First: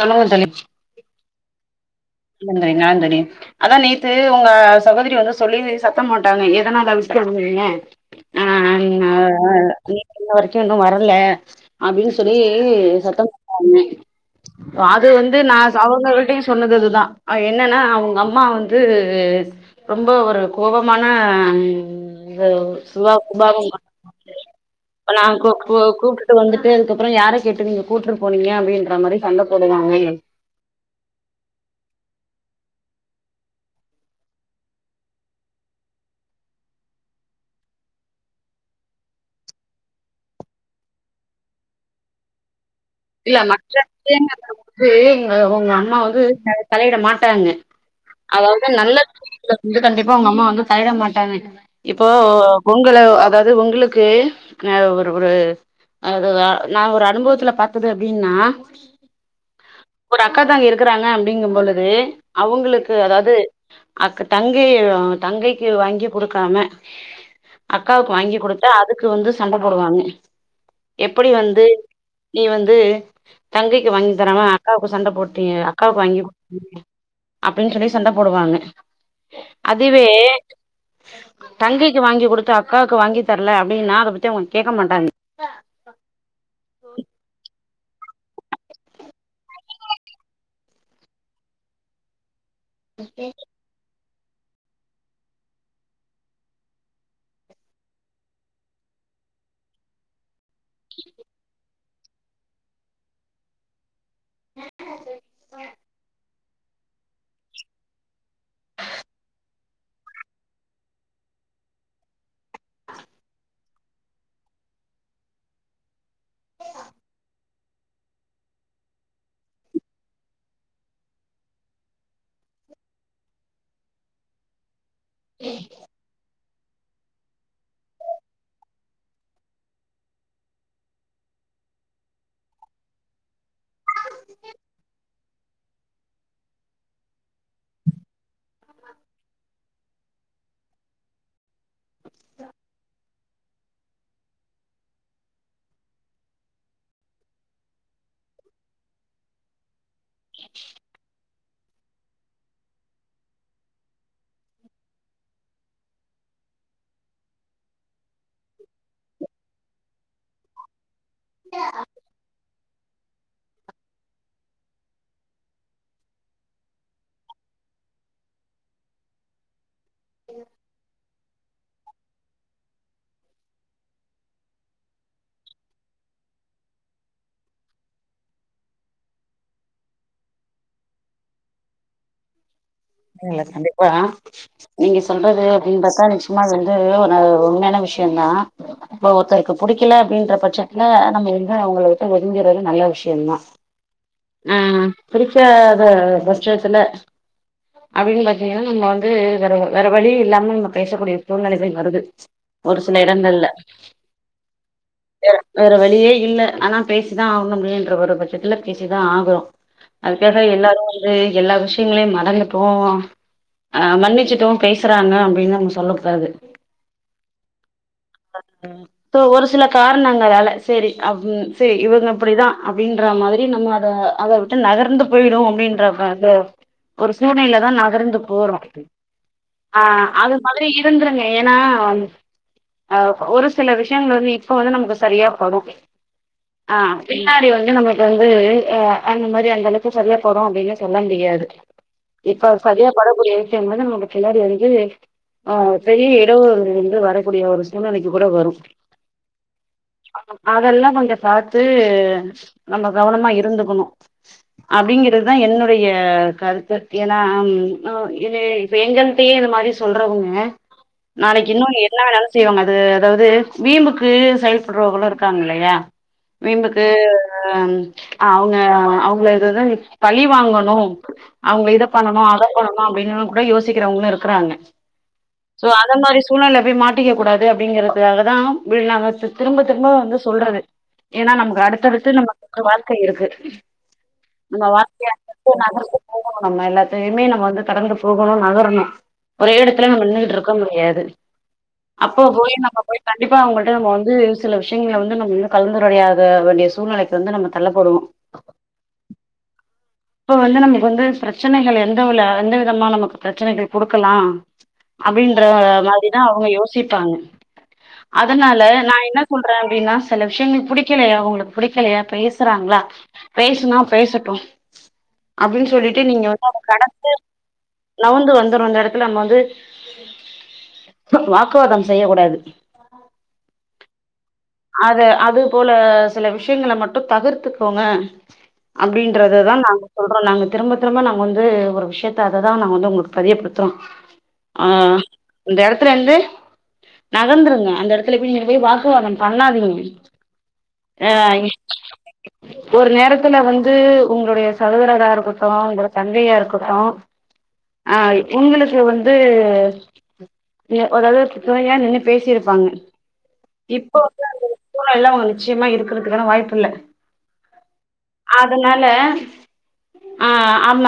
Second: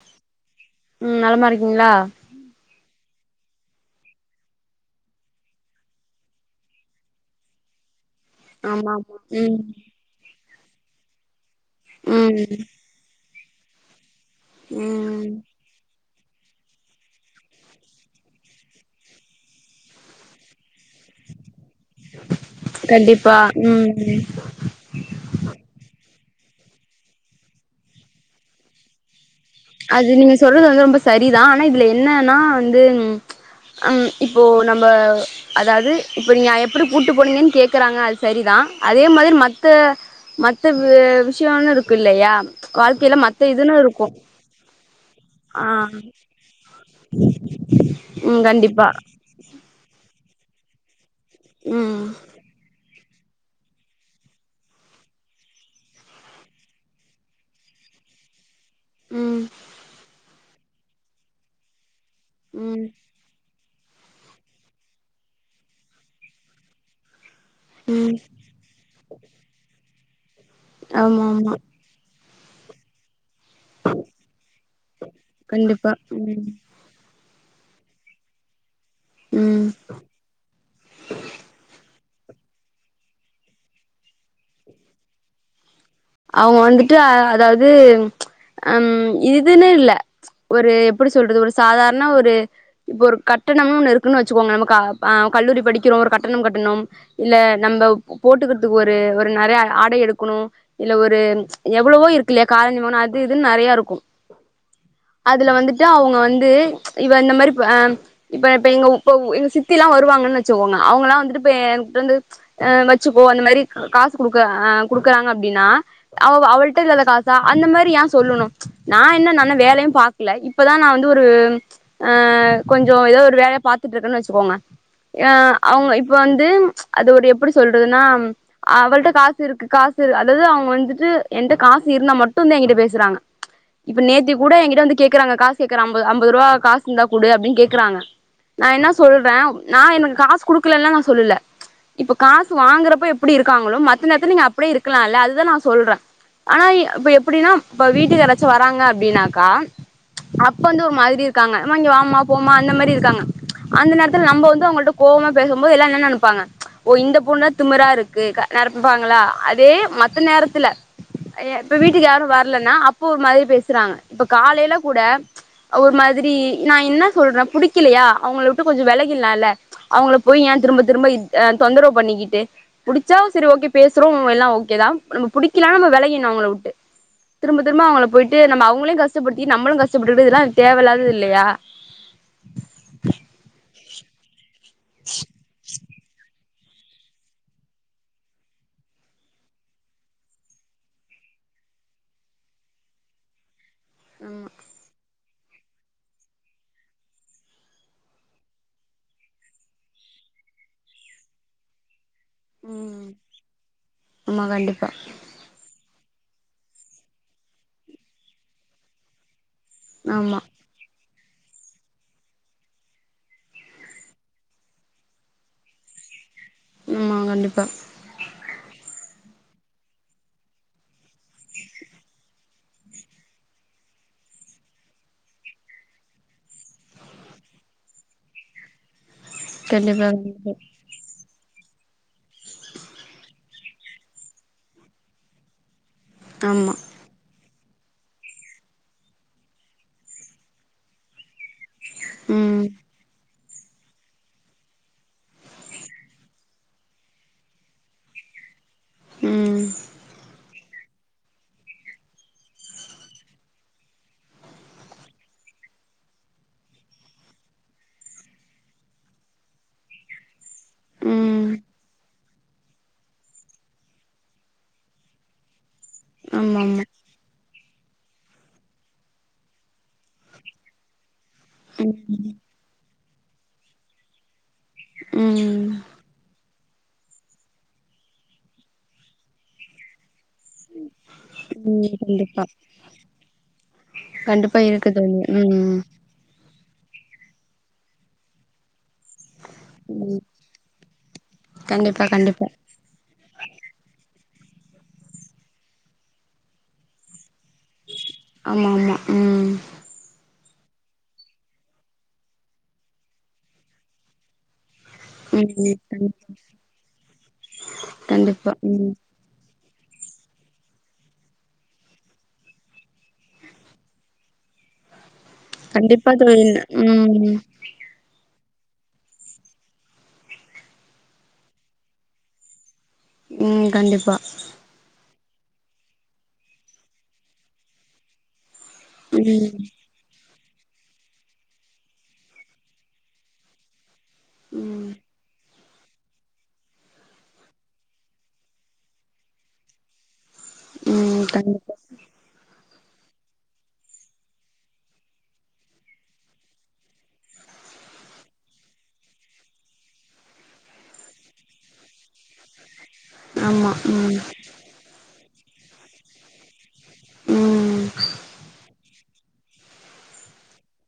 சொல்லுங்க தோழிப் ம் நலமா இருக்கீங்ளா இந்தந்தனி நாந்தனி அதா நேத்து உங்க சகோதரி வந்து சொல்லி சத்தம் போட்டாங்க எதனால விக்கனுங்கிறீங்க அ ஆமா ந ஆமா ம் நி என்ன வரைக்கு இன்னு வரல அப்டின் சொல்லி ம் சத்தம் போட்டாங்க அது ம் வந்து நா சவுங்க கிட்டையு சொன்னது அதுதா அ என்னனா அவுங்கம்மா வந்து ரொம்ப ஒரு கோவமான இது சுதா கண்டிப்பா குபாவங்கள் ம் ப்ப நாங் கூ கூ கூப்டுட்டு வந்துட்டு அதுக்கப்பறோ யாரக் கேட்டு நீங்க கூட்ரு போனீங்க அப்டின்ற மாரி சண்ட போடுவாங்க அது நீங்க சொல்றது வந்து ரொம்ப சரிதா ஆனா இதுல என்னனா வந்து ம் இப்போ நம்ப அதாது இப்ப நீங்க எப்பிடி கூட்டுப் போனீங்கன் கேக்கறாங்க அது சரிதா அதே மாதிரி மத்த மத்த வே விஷ்யனு இருக்கு இல்லையா வாழ்க்கையில இல்ல மத்த மற்ற இதுன்னு இருக்கு விஷ்யங்கள தேங்க ஆ ஒங்க அம்மா வந்து தலையிட மாட்டாங்க ம் அதாவ்து கண்டிப்பா நல்லத் வந்து கண்டிப்பா ஒங்க அம்மா வந்து தலையிட மாட்டாங்க ம் இப்போ ஒங்கள அதாவது ஒங்குளுக்கு அ ஒரு ஒரு அதுதா நா ஒரு அனுபவத்துல பாத்தது அப்டின்னா ம் அக்கா தங்கை இருக்கறாங்க அப்டிங்க பொழுது ம் அவுங்களுக்கு அதாவது அ தங்கை தங்கைக்கு வாங்கி குடுக்காம அக்காவுக்கு ம் வாங்கி குடுத்தா அதுக்கு வந்து சண்ட போடுவாங்க ஆமா எப்படி ஆமா வந்து நீ வந்து தங்கைக்கு வாங்கி தராம அக்காவுக்கு சண்ட போட்டு கண்டிப்பா அக்காவுக்கு வாங்கி ம் குடுக்றிங் அப்டின் சொல்லி சண்ட போடுவாங்க ம் அதுவே தங்கைக் வாங்கி குடுத்து அக்காவுக்கு வாங்கி தர்ல அப்டின்னா அத பத்தி அவுங்க கேட்க மாட்டாங்க அவுங்க வந்துட்டு அதாவது ம் இதுன்னே இல்ல ஒரு எப்டி சொல்றது ஒரு சாதாரண ஒரு இப்போ ஒரு கட்டணம் ஒன்னு இருக்குன்னு வச்சுக்கோங்க நம அ கல்லூரி படிக்கிறோ ஒரு கட்டணம் கட்டணும் இல்ல நம்ம போட்டுக்கிறதுக்கு ஒரு ஒரு நறைய ஆடை எடுக்கணு இல்ல ஒரு எவ்வளவோ இருக்கு இல்லையா காலேஜ் போனா அது இதுன்னு நறைய இருக்கு அதுல வந்துட்டு அவுங்க வந்து இவ இந்த மாரி அ இப்ப இப்ப எங்க இப்ப எங்க சித்திலா வருவாங்கன் வச்சுக்கோங்க அவுங்கல்லா வந்துட்டு இ என்கிட்ட வந்து வச்சுக்கோ அந்த மாரி காசு குடுக்க ஆ குடுக்குறாங் எப்டின்னா அவ அவள்ட்ட இல்லாத காசா அந்த மாரி ஏன் சொல்லணு நா என்ன நன்ன வேலையு பாக்ல இப்பதா நா வந்து ஒரு ஆ கொஞ்சோ ஏதோ ஒரு வேலைய பாத்துட்டு இருக்கன்னு வச்சுக்கோங்க ஆ அவுங்க இப்ப வந்து அது ஒரு எப்டி சொல்றதுன்னா அவள்ட்ட காசு இருக்கு காசு செரி அதாவது அவுங்க வந்துட்டு என்ட்ட காசு இருந்தா மட்டு தா என்கிட்ட பேசுறாங்க இப்ப நேத்தி கூட எங்கிட்ட வந்து கேக்குறாங்க காச கேக்குறம் ஐம்பது ஐம்பது ரூபா காசு இருந்தா குடு அப்படின் கேக்குறாங்க நா என்னா சொல்ற நா எனக்கு காசு குடுக்கலல்ல நா சொல்லுல இப்ப காசு வாங்குறப்ப எப்டி இருக்காங்ளோ மத்த நேரத்துல நீங்க அப்டி இருக்லால அதுதான் நா சொல்ற ஆனா இப்ப எப்டின்னா இப்ப வீட்டுக்கு யராச்சு வராங்க அப்படினாக்கா அப்ப வந்து ஒரு மாதிரி இருக்காங்க மா இங்க வாமா போமா அந்த மாரி இருக்காங்க அந்த நேரத்துல நம்ம வந்து அவுங்கள்ட்ட கோவமா பேசும்போது எல்லா என்ன நெனப்பாங்க ஓ இந்த பொண்ணா திமரா இருக்கு நிரப்பாங்ளா அதே மத்த நேரத்துல இப்ப வீட்டுக்கு யாரு வர்லன்னா அப்போ ஒரு மாதிரி பேசுறாங்க இப்ப காலைல கூட ஒரு மாதிரி நா என்ன சொல்ற புடிக்கிலியா அவுங்கள விட்டு கொஞ்ச விலகில்லால்ல அவுங்கள போய் ஏன் திரும்ப திரும்ப தொந்தரவு பண்ணிக்கிட்டு புடிச்சா செரி ஓகே பேஸ் ரோ எல்லா ஓகே தா நம்ம புடிக்கலா நம்ம விளகிணு அவுங்கள உட்டு திரும்ப திரும்ப அவங்களை போயிட்டு நம்ம அவுங்களையு கஷ்டப்படுத்தி நம்மளு கஷப்பட்டுட்டு இதெல்லா தேவயில்லாதது இல்லையா இல்ல கண்டிப்பா நீங்க சொல்றது அப்டின் பாத்தா எல்லா வந்து உன உண்மையான விஷயம் தா இப்ப ஒருத்தருக்கு புடிக்கல அப்டின்ற பட்சத்துல நம்ம வந்து அவுங்கள விட்டு ஒதுங்கிறது நல்ல விஷ்யதா ஆமா ஆ புடிக்காத பட்சத்துல அப்டின்னு பாத்தீங்கனா நம்ம வந்து வேற வேற வழி இல்லாம நம்ம பேசக்கூடிய சூழ்நிலைகள் வருது ஒரு சில ம் இடங்கள்ல ஆமா கண்டிப்பா வேற வழியே இல்ல ஆனா பேசிதா ஆவுணுமேன்ற ஒரு பட்சத்துல பேசிதா ஆகுறோ ஆமா அதுக்காக எல்லாரு வந்து எல்லா விஷயங்களையு மறந்துட்டோ ஆ மன்னிச்சுட்டோ பேசுறாங்க அப்டின்லா சொல்ல கூடாது ஆமா கண்டிப்பா [inaudible] சோ ஒரு சில காரணங்களால செரி அப்டின் செரி இவுங்க இப்டிதா அப்டின்ற மாரி எ நம்ம அத அத விட்டு நகர்ந்து போயிடுவோ அப்டின்றத அதொ ஒரு சூழ்நிலைலதா நகர்ந்து போறோ ஆ கண்டிப்பா அது கண்டிப்பா மாதிரி இருந்துருங்க ஏனா அ‌ ஒரு சில விஷ்யங்கள் வந்து இப்ப வந்து நமக்கு சரியா படு ஆமா ஆ பின்னாடி வந்து நம்ம ல வந்து அ அந்த மாதிரி அந்த அளவுக்கு சரியா படு அப்டின்னு சொல்ல முடியாது இப்ப அது ம் சரியா படக்கூடிய விஷ்யங்கள நம்ள்க்கு பின்னாடி வந்து ஆ பெரிய இடவு ஒண்ணு வந்து வரக்கூடிய ஒரு சூழ்நெலைக்கு கூட வரு ம் அதெல்லா கொஞ்சோ பாத்து நம்ம கவனமா இருந்துக்கணு அப்டிங்கறதுதா என்னுடய கருத்து ஏனா அ இதே வேங்கள்ட்டயே இந்த மாரி சொல்றவங்க ம் நாளைக்கு இன்னொனு என்ன வேணாலு செய்வாங்க அது அதாவது வீம்புக்கு செயல்படறவங்களு இருக்காங்க இல்லயா ஆமா ஆமா வீம்புக்கு அ அவுங்க அவுங்கள எதாது பழி வாங்கணு அவுங்க இத ம் பண்ணணு அத பண்ணணு அப்டினு கூட யோசிக்கிறவங்ளு இருக்கறாங்க ம் சோ அத மாரி சூழ்நெலைல போய் மாட்டிக்க கூடாது அப்டிங்கறதுக்காக வி ந திரும்ப திரும்ப வந்து சொல்றது ஏனா நமக்கு ம் அடுத்தடு த்து கண்டிப்பா நமக்கு வாழ்க்கை இருக்கு கண்டிப்பா நம்ம இருக்கு வாழ்க்கை தோழி [inaudible] ம் நகருது போகணு நம்ம எல்லாத்துலயுமே நம்ம வந்து கடந்து போகணு நகருணு ஒரே எடத்துல நம்ம நின்னுட்ருக்க முடியாது கண்டிப்பா அப்போ கண்டிப்பா போய் நம்ம போய் கண்டிப்பா அவுங்கள்ட்ட நம்மோ வந்து சில விஷ்யங்கள வந்து நம்ம இன்னு கலந்துரையாத வேண்டிய சூழ்நிலைக்கு வந்து நம்ம தள்ளப்படுவோ ஆமாமா ம் இப்ப வந்து நமக்கு வந்து பிரச்சனைகள் எந்தவுல எந்த விதமா நமக்கு பிரச்சனைகள் குடுக்கலா அப்டின்ற ம் கண் மாரிதா அவுங்க யோசிப்பாங்க கண்டிப்பா அதனால ம் நா என்ன சொல்ற அப்டினா சில விஷ்யங்கள் புடிக்கலயா அவுங்களுக்கு புடிக்கலயா பேசுறாங்ளா பேசுனா பேசட்டு அப்டின்னு சொல்லிட்டு கண்டிப்பா நீங்க தோழி வந்து அத கடந்து ம் நவுந்து வந்துரு அந்த எடத்துல நம்ம வந்து வாக்குவாதம் செய்ய கூடாது ம் கண்டிப்பா அத அது போல சில விஷ்யங்கள மட்டு தகுர்த்துக்கோங்க அப்டின்ற ம் சொல்றோ நாங்க திரும்ப திரும்ப நாங்க வந்து ஒரு விஷ்யத்த அததா நாங்க வந்து உங்களுக்கு பதியப்படுத்துறோ ஆ ம் அந்த எடத்துலந்து நகர்ந்துருங்க அந்த எடத்துல போய் நீங்க போய் வாக்குவாதோ பண்ணாதீங்க ஆ ம் கண்டிப்பா ஒரு நேரத்துல வந்து உங்களுடய சகோதரராருக்கட்டு உங்கள தங்கையாருக்கட்டு ஆ உங்களுக்கு வந்து அதாவது துணையா நின்னு பேசிருப்பாங்க ஆமா இப்ப ம் வந்து அந்த சூழ்நெலைல அவுங்க நிச்சயமா இருக்றதுக்கான வாய்ப்பில்ல ம் அதனால ஆ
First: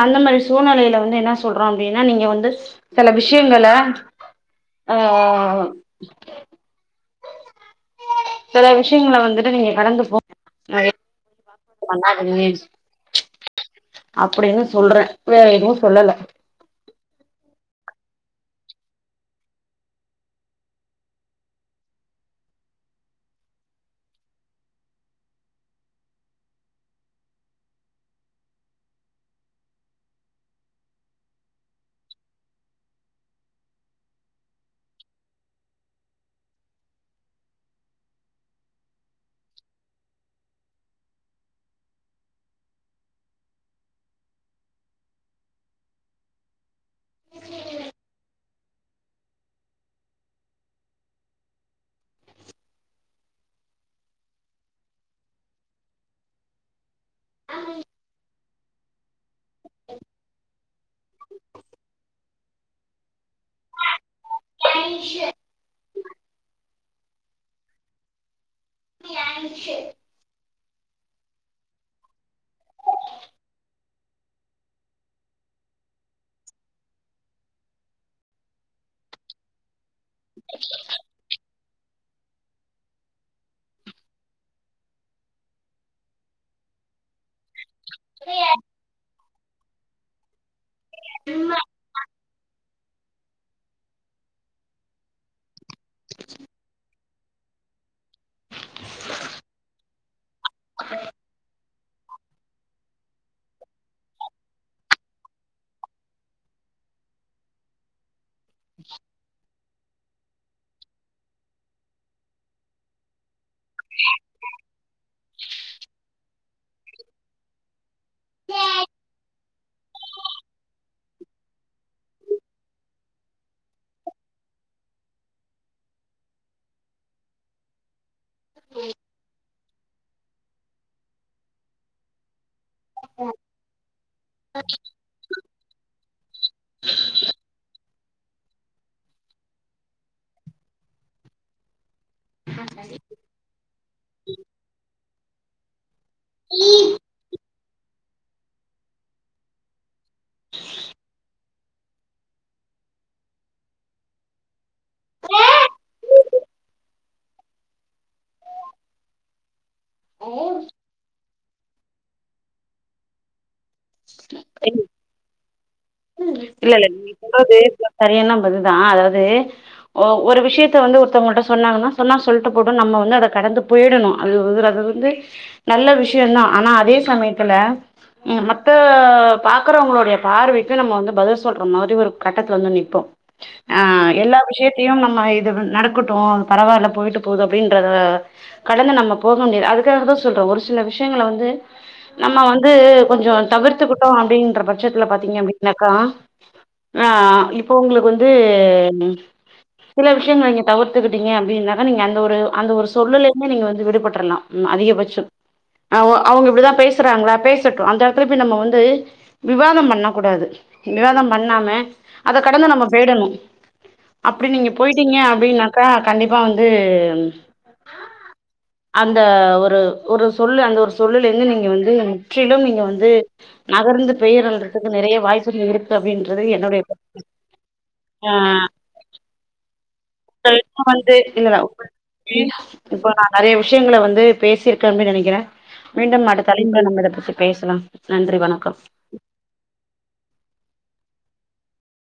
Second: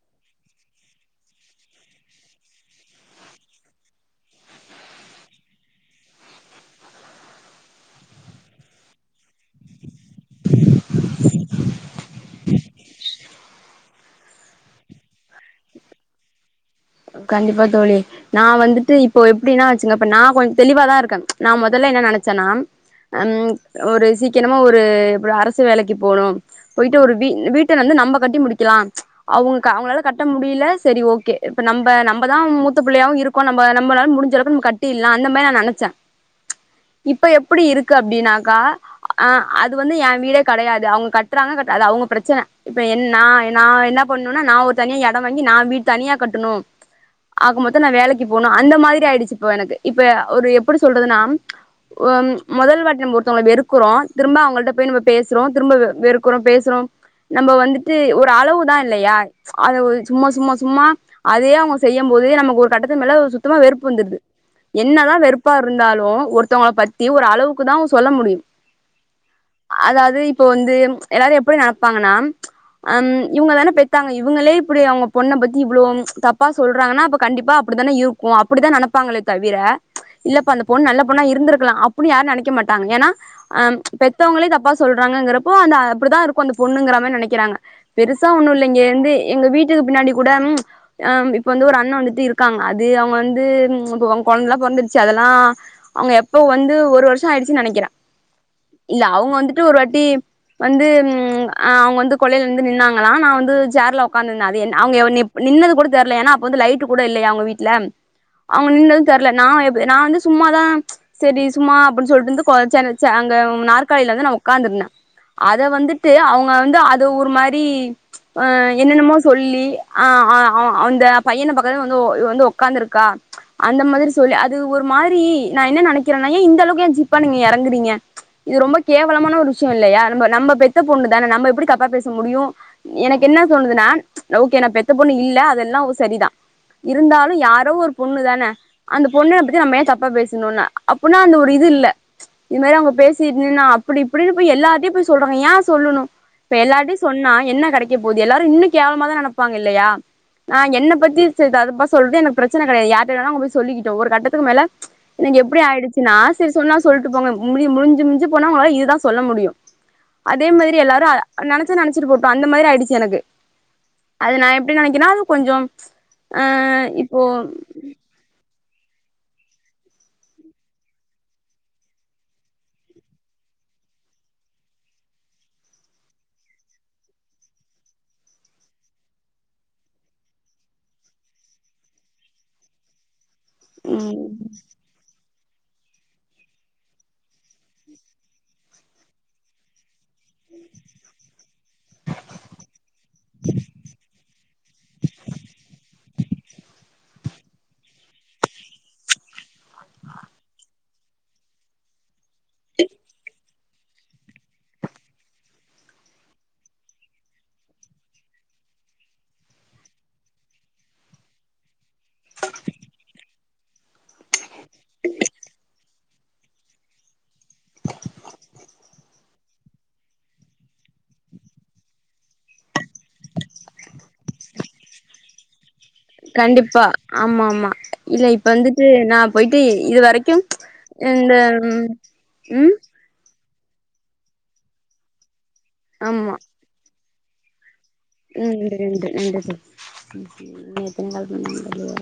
அந்த மாரி சூழ்நிலைல வந்து என்ன சொல்றோ அப்டினா நீங்க வந்து சில விஷ்யங்கள ஆ சில விஷ்யங்கள வந்துட்டு நீங்க கடந்து போ [inaudible] அது அப்டின்னு சொல்றன் வேற எதுவு சொல்லல கண்டிப்பா தோழி நா வந்துட்டு இப்போ எப்டினா வச்சுங்க இப்ப நா கொஞ்ச தெளிவாதா இருக்கே நா முதல்ல என்ன நெனச்சேனா ம் ஒரு சீக்கிரமா ஒரு இப் அரசு வேலைக்கி போணு போயிட்டு ஒரு வீ வீட்ட வந்து நம்ம கட்டி முடிக்கலா அவுங்க அவுங்களால கட்ட முடியல செரி ஓகே இப்ப நம்ம நம்மதா மூத்த பிள்ளையாவு இருக்கோ நம் நம்மளால முடுஞ்ச அளவுக்கு நம்ம கட்டிலா அந்த மாரி நா நெனச்சே இப்ப எப்டி இருக்கு அப்டினாக்கா அ அது வந்து எ வீடே கெடையாது அவுங்க கட்றாங்க கட் அது அவுங்க பிரச்சன இப்ப என்ன நா நா என்ன பண்ணுனா நா ஒரு தனியா எட வாங்கி நா வீட் தனியா கட்டணு ஆகமொத்த நா வேலைக்கி போனு அந்த மாதிரி ஆயிடுச்சு இப்ப எனக்கு இப்ப ஒரு எப்டி சொல்றதுனா உம் மொதல் வாட்டி ஒருத்தவங்கள வெறுக்குறோ திரும்ப அவங்கள்ட்ட போய் நம்ம பேசுறோ திரும்ப வெறுக் க்றோ பேசுறோ நம்ம வந்துட்டு ஒரு அளவுதா இல்லையா அது சும்மா சும்மா சும்மா அதையே அவங்க செய்யும்போது நமக்கு ஒரு கட்டத்துக்கு மேல சுத்தமா வெறுப்பு வந்துருது என்னதா வெறுப்பா இருந் தாலு ஒருத்தவங்ள பத்தி ஒரு அளவுக்கு தா சொல்ல முடியு அதாவது இப் இப்ப வந்து எல்லாரு எப்டி நடப்பாங்கன்னா ஹம் இவங்க தானே பெத்தாங்க இவங்களே இப்டி அவங்க பொண்ண பத்தி அவ்ளோ தப்பா சொல்றாங்கன்னா அப்போ கண்டிப்பா அப்டி தானே இருக்கு அப்டி தா நெனப்பாங்களே தவிர இல்லப்ப அந்த பொண்ணு நல்ல பொண்ணா இருந்திருக்கலா அப்டினு யாரு நெனைக்க மாட்டாங்க ஏனா அ பெத்தவங்ளே தப்பா சொல்றாங்கிறப்போ அந்த அப்டிதா இருக்கு அந்த பொண்ணுங்கிற மாரி நெனக் கிறாங்க பெருசா ஒண்ணு இல்லைங்க இங்க இருந்து எங்க வீட்டுக்கு பின்னாடி கூட அம் இப்ப வந்து ஒரு அண்ணன் வந்துட்டு இருக்காங்க அது அவங்க வந்து இப்ப அவங்க கொழந்தல்லா பொறந்துட்ச்சு அதெல்லா அவங்க எப்ப வந்து ஒரு வர்ஷ ஆயிடுச்சுன்னு நெனைக்கிற இல்ல அவுங்க வந்துட்டு ஒரு வாட்டி வந்து ம் அவுங்க வந்து கொள்ளையில வந்து நின்னாங்களா நா வந்து சேர்ல உக்காந்துருந்தே அது என் அவுங்க என்னைய பாத் நின்னது கூட தெர்ல ஏனா அப்ப வந்து லைட் கூட இல்லையா அவுங்க வீட்ல அவுங்க நின்னது தெர்ல நா நா வந்து சும்மாதா செரி சும்மா அப்டினு சொல்ட்டு வந்து கொ சே சே அங்க நாற்காலில வந்து நா உக்கார்ந்திருந்தே அத வந்துட்டு அவுங்க வந்து அத ஒரு மாரி ஆ என்னென்னமோ சொல்லி ஆ ஆ அவ அந்த பையன பாக்கத வந்து இவ வந்து உக்காந்திருக்கா அந்த மாதிரி சொல்லி அது ஒரு மாரி நா என்ன நெனைக்கிறேனா ஏ இந்த அளவுக்கு ஏ ஜிப்பா நீங்க இறங்குறீங்க இது ரொம்ப கேவலமான ஒரு விஷயோ இல்லையா நம்ம நம்ம பெத்த பொண்ணு தானே நம்ம எப்டி தப்பா பேச முடியு எனக்கு என்ன சொன்னுதுனா ஓகே நா எத்த பொண்ணு இல்ல அதெல்லா ஓ செரிதா இருந்தாலு யாரோ ஒரு பொண்ணு தானே அந்த பொண்ண பத்தி நம்ம ஏ தப்பா பேசணும்னு அப்டினா அந்த ஒரு இது இல்ல இது மாரி அவங்க பேசிட் நின்னா அப்டி இப்டின்னு போய் எல்லார்டையு போய் சொல்றாங்க ஏ சொல்லணு இப்ப எல்லார்டையு சொன்னா என்ன கிடைக்க போது எல்லாரு இன்னு கேவலமாதா நெனப்பாங்க இல்லையா ஆ என்ன பத்தி சொ ததுப்ப சொல்றது எனக்கு பிரச்சன கெடையாது யார்ட்ட வேன அவங்க போய் சொல்லிக்கிட்டு ஒரு கட்டத்துக்கு மேல எனக்கு எப்டி ஆயிடுச்சுன்னா செரி சொன்னா சொல்ட்டு போங்க முடி முடிஞ்சு முஞ்சு போனா உங்ளால இதுதா சொல்ல முடியு அதே மாதிரி எல்லாரு நெனச்சா நெனச்சிட்டு போட்டு அந்த மாதிரி ஆயிடுச்சு எனக்கு அது நா எப்டி நெனைக்கன்னா அது கொஞ்சோ ஆ இல்ல இல்ல நீங்க இப்போ சொல்றது [inaudible] செரியான பதில்தா அதாவது ஒரு விஷயத்த வந்து ஒருத்தவங்கள்ட்ட சொன்னாங்கன்னா சொன்னால் சொல்ட்டு போட்டு நம்ம வந்து அத கடந்து போயிடணு அது வந்து அது வந்து நல்ல விஷயந்தா ஆனா அதே சமயத்துல ம் மத்த பாக்குறவங்களுடைய பார்வை க்கு நம்ம வந்து பதில் சொல்ற மாரி ஒரு கட்டத்துல வந்து நிப்போ அ ம் எல்லா விஷயத்தையும் நம்ம இது நடக்கட்டும் பரவால்ல போயிட்டு போகுது அப்படின்றத கடந்து நம்ம போக முடியாது அதுக்காக தான் சொல்ற ஒரு சில விஷயங்கள வந்து நம்ம வந்து கொஞ்சம் தவிர்த்துக்கிட்டோம் அப்படின்ற பட்சத்துல பாத்தீங்க அப்படின் பா ஆ இப்போ உங்களுக்கு வந்து சில விஷயங்க நீங்க தவிர்த்துக்கிட்டீங்க அப்டினாக்க நீங்க அந்த ஒரு அந்த ஒரு சொல்லலை அந்த மாரி நீங்க வந்து விடுபட்ரலாம் அதிகபட்சம் அவ அவங்க இப்படிதான் பேசுறாங்களா பேசட்டும் அந்த எடத்துல இப்படி நம்ம வந்து விவாதம் பண்ண கூடாது விவாதம் பண்ணாம அத கடந்து நம்ம பெயிரணும் அப்டி நீங்க போயிட்டீங்க அப்படின்னாக்கா கண்டிப்பா வந்து அந்த ஒரு ஒரு சொல்லு அந்த ஒரு சொல்லல இருந்து நீங்க வந்து முற்றிலும் நீங்க வந்து நகர்ந்து பெயர்ழதுக்கு நிறையா வாய்ப்புகள் இரு கண்டிப்பா ஆமா ஆமா இல்ல ஆ இப்ப வந்துட்டு நா போயிட்டு இதுவரைக் [unintelligible] வந்து இல்ல ம் இப்போ நா நிறைய விஷயங்கள வந்து பேசியிருக்கேன் அப்டின்னு நினைக்கிறேன் மீண்டும் ஆமா அடுத்த அழைப்புல நம்ம இத பத்தி பேசலாம் ம் உண்டு ரண்டு இண்டு [unintelligible] இன்னும் எத்தன நாள் பண்ணு தெரிலயே